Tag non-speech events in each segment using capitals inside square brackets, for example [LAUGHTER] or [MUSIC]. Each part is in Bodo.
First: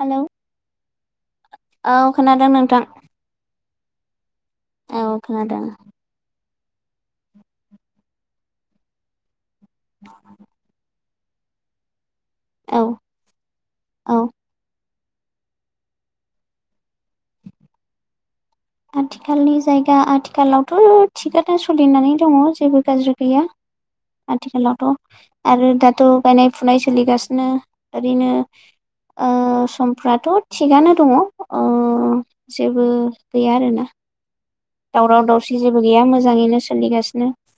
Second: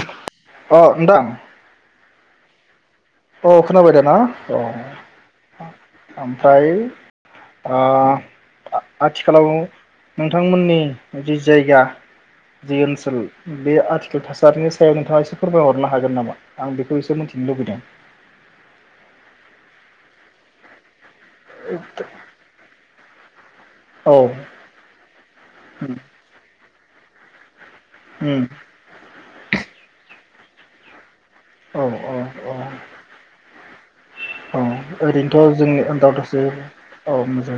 हेलौ अ नोंथां। औ खोनादों नोंथां? औ खोनाबाय दाना। अ खोनादों। फ्राय आ आथिखालाव नोंथांमोननि [UNINTELLIGIBLE] जायगा जि औ ओनसोल बे आथिखाल औ थासारि [UNINTELLIGIBLE] नोंथाङा एसे फोरमायहरनो हागोन नामा? आं बेखौ एसे मिन्थिनो लुबैदों। आथिखालनि जायगा आथिखालावथ'। थिखाथ'सलिनानै दङ जेबो गाज्रि [UNINTELLIGIBLE] या औ आथिखालावथ' आरो दाथ' गायनाय फनायाय स सोलिगासिनो ओरैनो उम ओ समफ्राथ' थिगानो दङ। ओ औ औ औ। जेबो [UNINTELLIGIBLE] आरोना औ दावराव ओरैनोथ' दावसि जोंनि जेबो गैया [UNINTELLIGIBLE] मोजाङैनो औ सोलिगासिनो मोजां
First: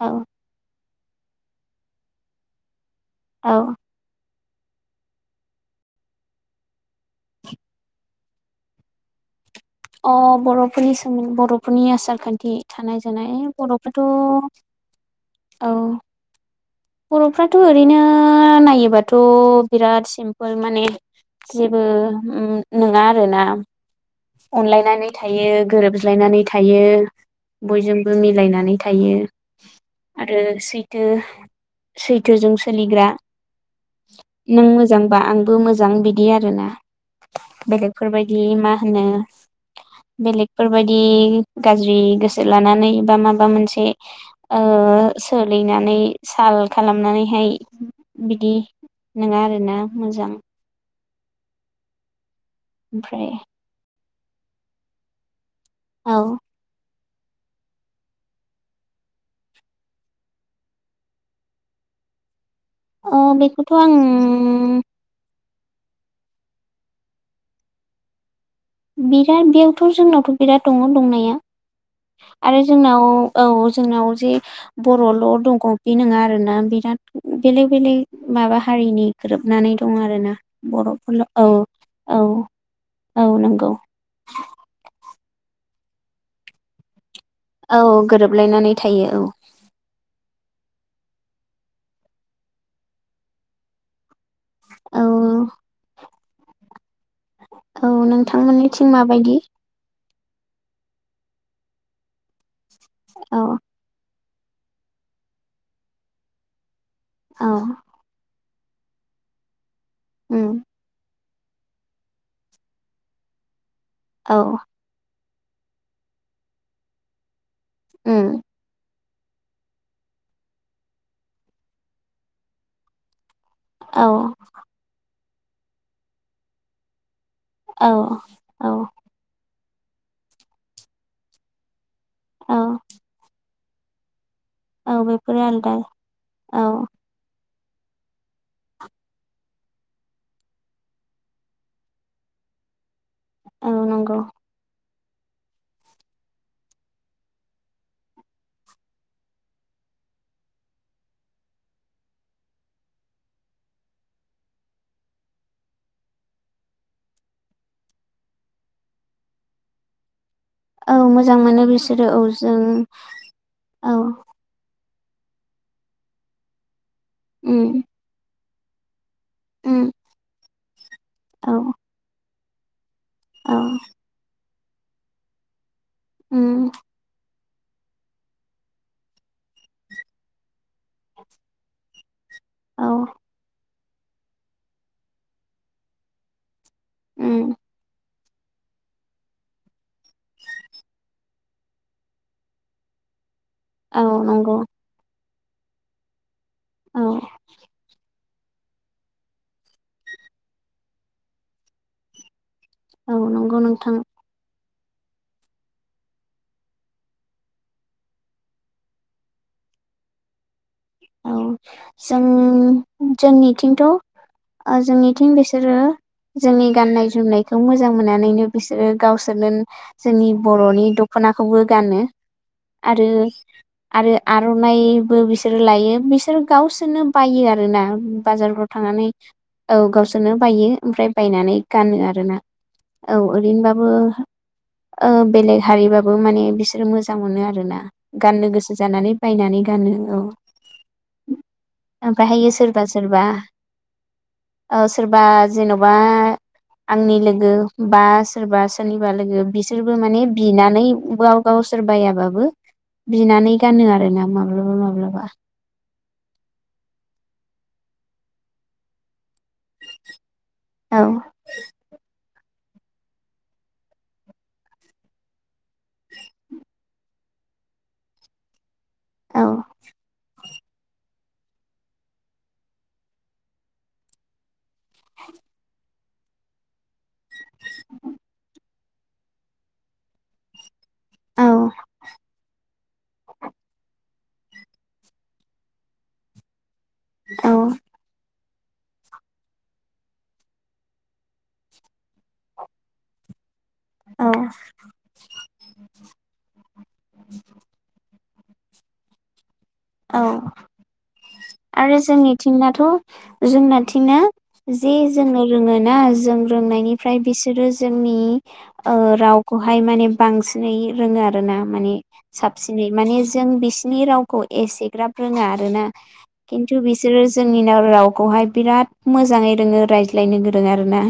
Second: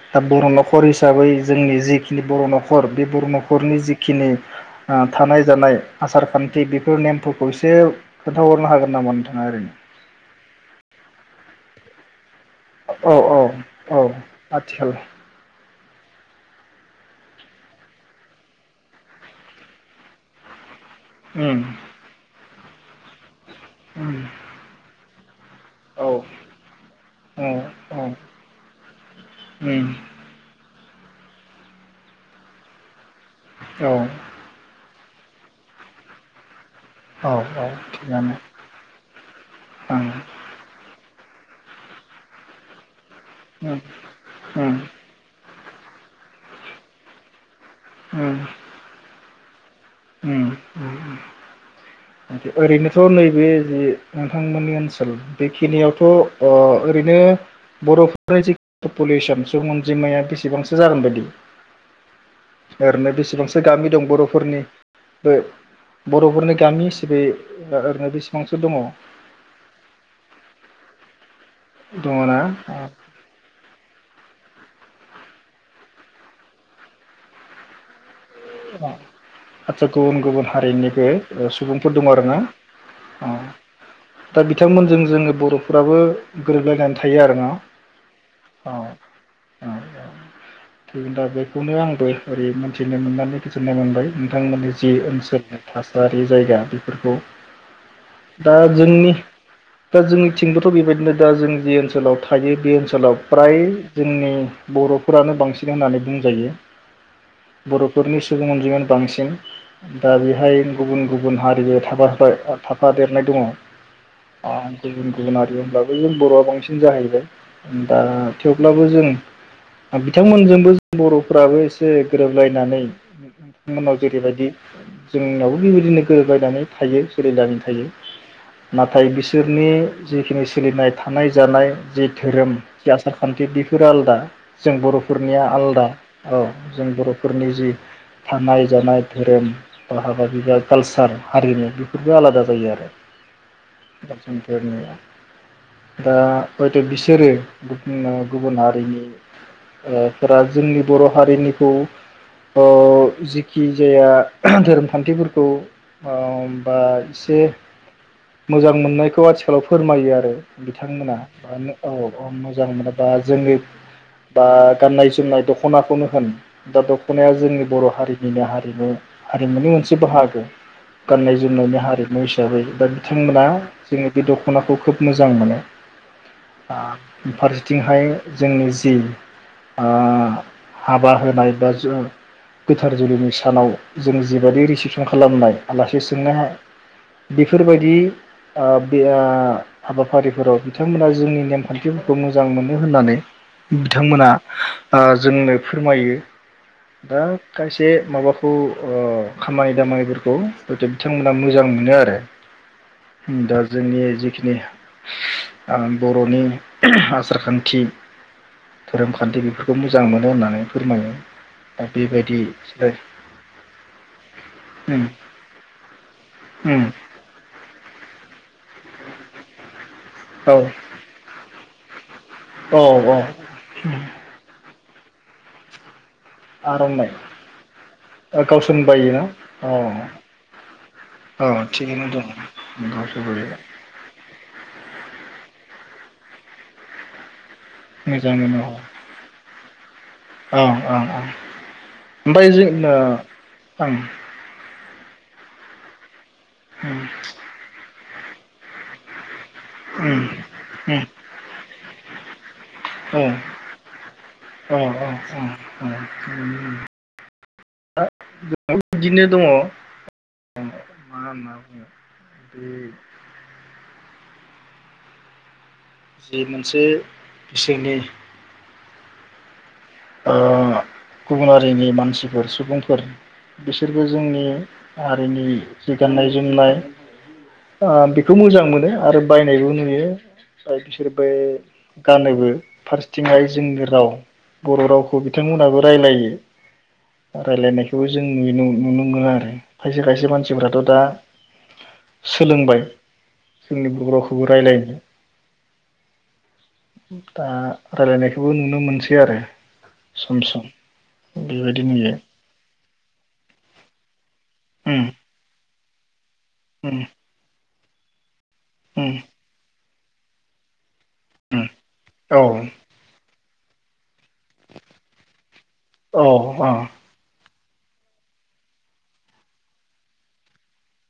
औ दा बर' न'खर हिसाबै जोंनि जिखि [UNINTELLIGIBLE] बर' न'खर। बे बर' औ न'खरनि जिखिनि थानाय जानाय आसार खान्थि बेफोर नेमफोरखौ एसे खोन्थाहरनो हागोन नामा नोंथाङा ओरैनो? अ बर'फोरनि सोमोन बर'फोरनि आसार खान बिदि थानाय जानाय औ बर'फ्राथ' औ औ आथिखाल औ। बर'फ्राथ' ओरैनो नायोबाथ' बिराद सिमपोल माने उम जेबो उम नङा आरोना। उम अनलायनानै थायो औ गोरोबज्लायनानै थायो औ औ बयजोंबो मिलायनानै थायो उम आरो सै [INAUDIBLE] सैथोजों सोलिग्रा औ। नों मोजांबा आंबो मोजां बिदि आरोना। औ औ थिगानो बेलेगफोरबायदि मा होनो ओं बेलेगफोरबायदि गाज्रि गोसो लानानै बा उम माबामोनसे ओ उम सोर लैनानै साल खालामनानैहाय उम बिदि नोंङा आरोना। मोजां। ओरैनोथ‌' ओमफ्राय नैबे जि नोंथांमोननि ओनसोल बेखिनियावथ' औ ओ ओरैनो बर'फोरनि जि पपुलेसन सुबुं अनजिमाया बेसेबांसो जागोन बायदि? ओरैनो अ बेसेबांसो बेखौथ' गामि आं दं बर'फोरनि बर'फोरनि गामि बे ओरैनो बेसे बिराद बेयावथ' जोंनावथ' बिराद दङ' दंनाया। दङ ना आरो जोंनाव औ जों जोंनाव जे बर'ल' दंख बे नोङा आरोना बिराद बेलेग बेलेग माबा हारिनि गोरोबनानै आदसा दं गुबुन आरोना गुबुन हारिनिबो बर'फोरल' औ सुबुंफोर दङ औ आरोना अ औ नों दा बिथांमोनजों जोंङो बर'फोराबो गोरोबलायनानै थायो आरोना औ गोरोबलायनानै थायो औ। थैगोन दा बेखौनो आंबो ओरै मोन्थिनो मोननानै गोजोननाय मोनबाय। नोंथांमोननि जि औ ओनसोलनि थासा बे जायगा बेफोरखौ औ दा नोंथांमोननिथिं जोंनि माबायदि? दा जोंनिथिंबोथ बेबायदिनो दा जों जि ओनसोलाव थायो बे ओन सोलाव औ प्राय जोंनि बरफोरानो बांसिन होननानै बुंजायो औ बरफोरनि सि सुबुं अनजिमायानो बांसिन दा उम बेहाय गुबुन गुबु गुबुन हारिबो थाबाथाय ओ थाफादेरनाय दङ औ ओ गुबुन गुबुन हारि होनब्लाबो जों बरआ बांसिन जाहैबाय दा उम थेवब्लाबो जों बिथांमोनजोंबो जों बरफोराबो एसे गोरोबलायनानै [INAUDIBLE] उनाव औ जेरैबायदि जोंनावबो बिबायदिनो गोरोबलायनानै थायो [UNINTELLIGIBLE] थायो औ औ नाथाय बिसोर नि जिखिनि सोलिनाय थानाय जानाय जि धोरोम औ आसार खान्थि बि फोर आलदा जों औ बेफोरो बर'फोरनिया आलदा औ जों बर'फोरनि जि थानाय जानाय धोरोम बा हाबा बिबा कालसार हारिमु बेफोरबो आलादा जायो आरो औ [UNINTELLIGIBLE] नंगौ फोरनिया दा हयथ' बिसोरो [UNINTELLIGIBLE] गुबुन हारिनि फोरा जोंनि बर' हारिनिखौ ओ जिखि जाया धोरोमखान्थिफोरखौ बा एसे मोजां मोननायखौ आथिखालाव फोरमायो आरो औ बिथांमोना मोजां मोनो औ बिसोरो औ जों मोजां मोनो बा जोंनि औ बा गाननाय जोमनाय दख'नाखौनो होन दा दख'नाया उम जोंनि बर' हारिनिनो हारिमु हारिमुनि उम मोनसे बाहागो गाननाय औ जोमनायनि हारिमु दा बैबा बिथांमोना औ जोंनि बे दख दख'नाखौ खोब मोजां मोनो उम आ फारसेथिंहाय जोंनि जि ओ हाबा होनाय बा औ गोथार जुलिनि सानाव जों जिबायदि रिसिपसन खालामनाय आलासि सोंनो उम बेफोरबायदि ओ बिया हाबाफारिफोराव बिथांमोना जोंनि नेमखान्थिफोरखौ मोजां मोनो होननानै औ बिथांमोना नंगौ ओ जोंनो फोरमायो। औ दा बे माबाखौ ओ खामानि दामानिफोरखौ हयथ' बिथांमोना मोजां मोनो आरो। औ नंगौ दा नोंथां जोंनि जिखिनि आं बर'नि आसारखान्थि धोरोमखान्थि बेफोरखौ मोजां मोनो होननानै फोरमायो दा बेबाय उम जोंनिथिंथ' ओ उम जोंनिथिं बिसोरो जोंनि उम गाननाय जोमनायखौ मोजां मोननानैनो बिसो रो गावसोरनो जोंनि औ बर'नि दख'नाखौबो गानो औ आरो औ आरो आर'नाइ बो बिसोर लायो बिस सोर गावसोरनो आर'नाइ बायो आरोना बाजारफ्राव गावसोरनो थांनानै। बायोना औ गावसोरनो बायो ओमफ्राय औ बायनानै गानो थिगैनो दं आरोना। औ गावसोरबो ओरैनोबाबो ओ बेलेग हारिब बो माने बिसोरो मोजां मोनो आ रोना। मोजां गाननो गोसो जानानै बायनानै गानो, औ। ओं ओं ओं ओमफाय ओमफ्रायहायो जों ओं। औ सोरबा जेन'बा उम आंनि लोगो बा सोरबा सोरनिबा लोगो बिसोरबो उम माने बिनानै उम बो गाव गावसोर बायाबाबो औ बिनानै गानो आरोना माब्लाबा औ माब्लाबा। [UNINTELLIGIBLE] बिदिनो दङ। औ [UNINTELLIGIBLE] बे जि मोनसे बिसोरनि औ। ओ गुबुन हारिनि मानसिफोर सुबुंफोर बिसोरबो जोंनि हारिनि जि गाननाय जोमनाय आ बेखौ मोजां मोनो आरो बायनायबो नुयो बिसोर बे औ गानोबो। फारसेथिहाय जोंनि राव बर' रावखौ बिथांमोनाबो राय्लायो। औ रायलायनायखौबो जों नुयो नुनो मोनगोन आरो खायसे खायसे मानसिफ्राथ' दा सोलोंबाय जोंनि औ बर'खौबो रायलायनो दा रायलायनाय खौबो नुनो मोनसै आरो औ सम सम बेबायदि आरो नुयो जोंनिथिंनाथ' जोंनाथिंआ जे उम जोंनो रोङोन ना जों उम रोंनायनिफ्राय बिसोरो जोंनि ओ उम रावखौहाय माने बांसिनै रोङो आरो ना उम माने औ साबसिनै माने जों बि बिसिनि रावखौ एसेग्राफरोंङा रोना औ अ खन्थु बिसोरो जोंनिनाव रावखौहाय बिराद मोजाङै रोङो रायज्लायनो गोरों आरो ना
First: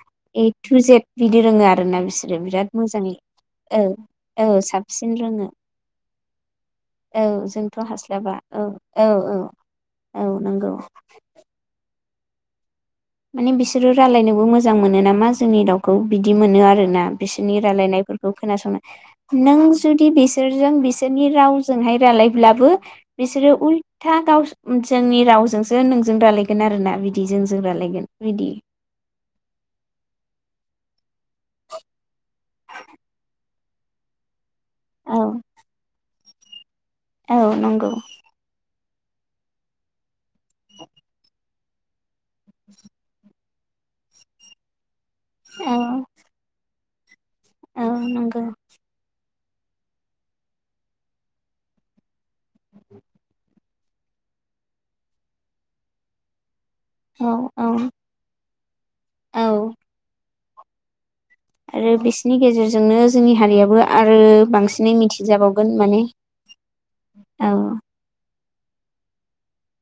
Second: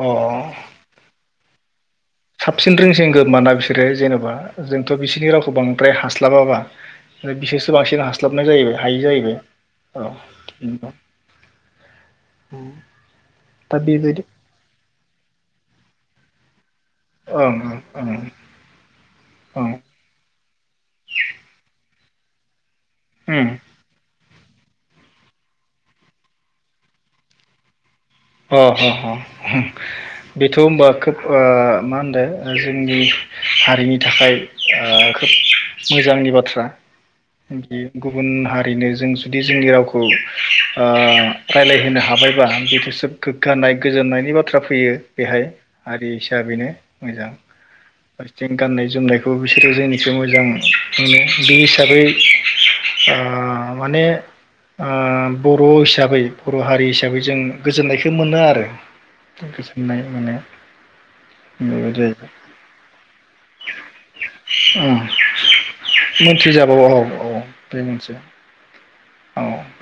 अ ओइ थु जेद बिदि रोङो आरो [UNINTELLIGIBLE] साबसिन रोंसिनगो मानना बिसोरो जेनबा औ जोंथ साबसिन बिसोरनि रोङो रावखौ बांद्राय हास्लाबाबा ओमफाय बिसोरसो थ बांसिन हास्लाबा हास्लाबनाय औ जाहैबाय हायो औ जाहैबाय औ औ नोंगौ उम माने बिसोरो रायलायनोबो मोजां मोनो नामा जोंनि रावखौ बिदि मोनो आरो ना बिसोरनि ओं रायलायनाय ओं खोनासंनो नों ओं जुदि बिसोरजों बिसोरनि रावजोंहाय रालायब्लाबो ओं बिसोरो उलथा गावस जोंनि रावजोंसो नोंजों रायालायगोन आरो ना बिदि जोंजों रायलायगोन बिदि अ ह ह बेथ ओमबा खोथ ओ मा होनदों जोंनि हारिनि थाखाय ओ औ खोब मोजांनि बाथ थ्रा औ बिदि नंगौ गुबुन हार ओरैनो जों जुदि जोंनि रावखौ ओह रायजलाय होनो हाबाय बा बेथ सोब गोगानाय गोजोननायनि बाथ्रा फैयो बेहाय औ हारि हिसाबैनो मोजां औ नंगौ फारसेथिं गाननाय जोमनायखौ बिसोरो जोंनिफ्राय मोजां मोनो बे हिसाबै ओह माने ओ बर हिसाबै बर हारि हिसाबै औ जों औ गोजोननायखो मोनो आरो औ गोजोननाय मोनो आरो बेबायदि बिसिनि गेजेरजोंनो जोंनि हारियाबो आरो बांसिनै मिथिजाबावगोन माने मोनथिजाबावो औ औ बे मोनसे औ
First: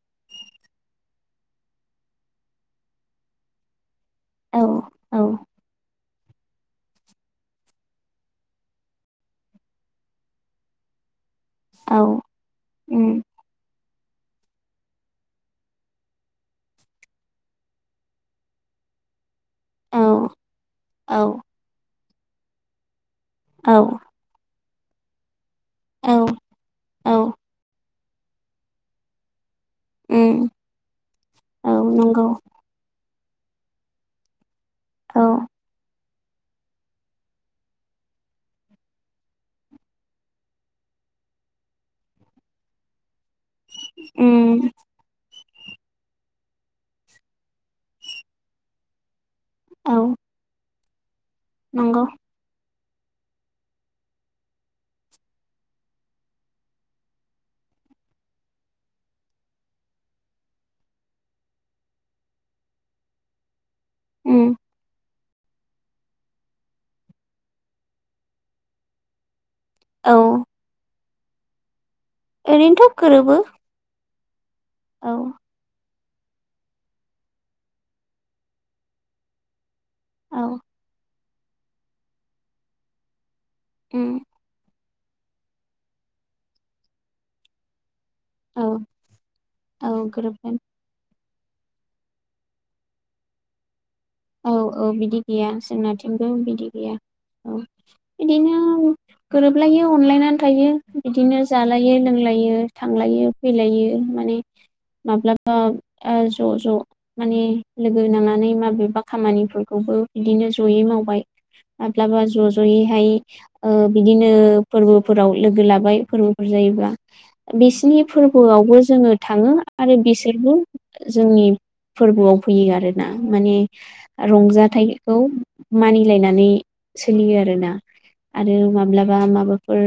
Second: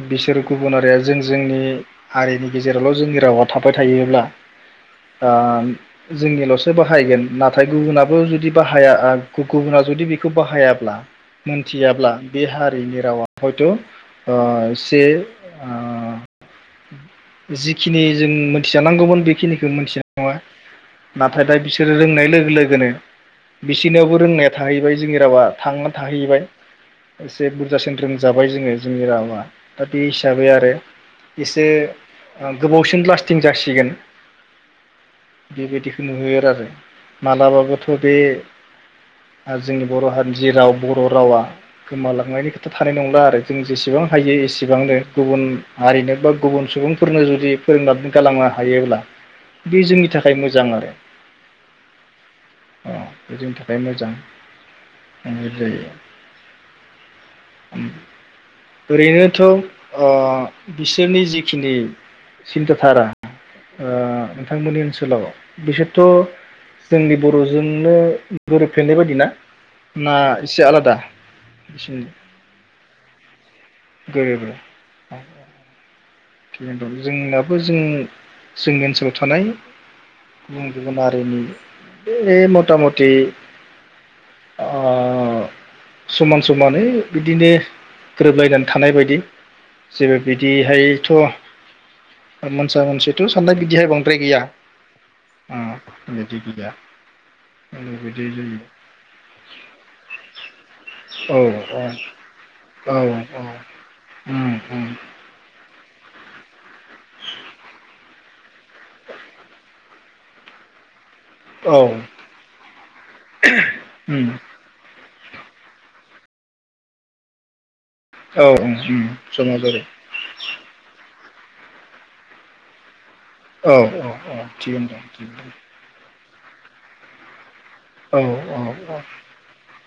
बिसोरो गुबुनारिया जों जोंनि हारिनि गेजेरावल' जों रावा थाबाय थायो। अब्ला औ औ ओ जोंनिल'सो बाहायगोन नाथाय गुबुनाबो जुदि बाहाया गुबुना जुदि बेखौ बाहायाब्ला औ मोनथियाब्ला बे हारिनि उम रावा हयथ' ओ से ओ जिखुनु जिखिनि जों मोनथिजानांगौमोन बेखिनि जों औ मिथिनाय औ नङा नाथाय दा बिसोर रोंनाय लोगो लोगोनो औ बिसिनावबो रोंनाया थाहैबाय जोंनि रावा थांना औ थाहैबाय औ एसे बुरजासिन जाबाय जोङो जोंनि रावा । दा बे हिसाबै उम आरो एसे औ नंगौ गोबावसिन लास्टिं जासिगोन। औ बेबायदि नुहोयो आरो मालाबाबोथ' बे आरो जोंनि बर' हारिनि जि राव बर' रावा गोमालांनायनि खोथा थानाय नंला आरो। जों जेसेबां हायो उम एसेबांनो गुबुन हारिनो बा गुबुन सुबुंफो फोरनो जुदि फोरोंनानै गालांनो हायोब्ला बे औ जोंनि थाखाय मोजां आरो । नंगौ बेजोंनि थाखाय मोजां जायो ओरैनोथ' ओ बिसोरनि जिखिनि सिन्था थारा ओ उम नोंथांमोननि ओनसोलाव बिसोरथ' जोंनि बर'जोंनो गोरोबफ्लेनाय बायदि ना? औ ना इसे आलादा? [INAUDIBLE] ओरैनोथ' गोरोबो गोरोब औ थिगानोदं जोंनाबो जों जोंनि ओनसोलाव थानाय औ गुबुन गुबुन हारिनि ए मटा मटि उम अह समान समानै बिदिनो औ गोरोबलायनानै थानाय बायदि औ जेबो गोरोबगोन बिदिहाय थ अह मोनसा मोनसिथ' साननाय बिदिहाय बा औ औ बिदि गैया जोंनाथिंबो बिदि गैया औ बिदि जायो बिदिनो गोरोबलायो अनलायनानै थायो बिदिनो जालायो औ लोंलायो औ थांलायो औ फैलायो माने उम उम माब्लाबा ओ ज'-ज' माने लोगो नांनानै माबेबा खामानिफोरखौबो बिदिनो जयै मावबाय औ माब्लाबा ज'-ज'यैहाय ओ उम बिदिनो फोरबोफोराव लोगो लाबाय फोरबोफोर जायोबा बेसे नि औ उम उम फोरबोआवबो जोङो थाङो जमा जायो आरो बिसोरबो जोंनि फोरबोआव फैयो आरोना मो औ औ थिगैनो दं रंजाथाइखौ थिगैनो दं मानिलायना नै सोलियो आरोना औ आरो औ माब्लाबा माबाफोर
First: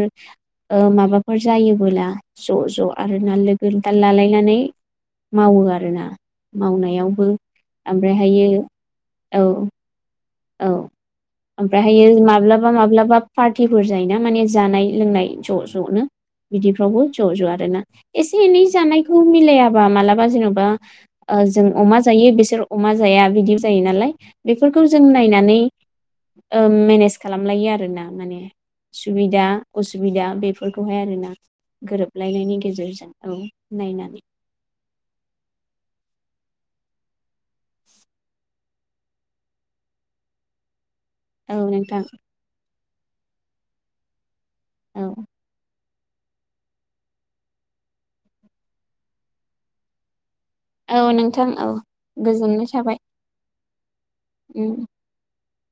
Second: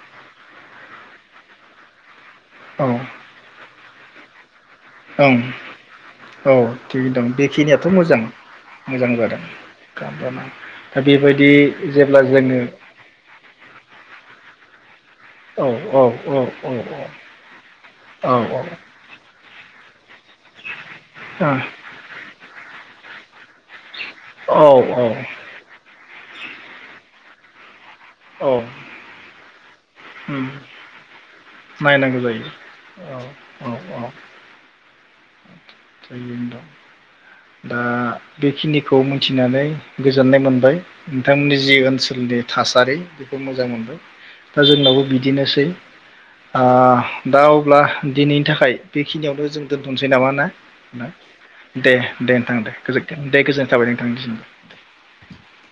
ओ माबाफोर जायोबोला ज'-ज' औ आरो ना लोगो दाल लालायनानै ओं मावो आरोना औ थिगैनो दं मावनायावबो बेखिनियाथ' मोजां ओमफ्रायहायो मोजां औ जादों खालामजाना औ दा बेबायदि ओमफ्रायहायो जेब्ला जोङो माब्लाबा-माब्लाबा पार्टिफोर जायोना माने जानाय लोंनाय औ ज'-ज'नो औ औ बिदिफ्रावबो ज'-ज' आरोना एसे एनै जानायखौ मिलाया फोरा माला बा जेन'बा जों अमा जायो बिसोर अमा जाया बिदि यो नालाय औ बेफोरखौ जों औ नायनानै ओम मेनेज खालामलायो आरो ना। माने उम सुबिदा असुबिदा बेफोरखौहाय आरोना नायनांगौ जायो गोरोबलायनायनि गेजेरजों औ नायनानै। [UNINTELLIGIBLE] दा बेखिनिखौ मिथिनानै गोजोननाय मोनबाय। औ नोंथांमोननि जि नोंथां ओनसोलनि थासारि बेखौ मोजां मोनबाय। दा जोंनावबो औ बिदिनोसै। ओ दा अब्ला दिनैनि थाखाय बेखिनियावनो जों दोनथ'सै नामा ना। औ नोंथां औ। दे दे नोंथां गोजोननाय दे थाबाय गोजोन्थों दे। गोजोन्नाय थाबाय नों उम थांनिसिमबो।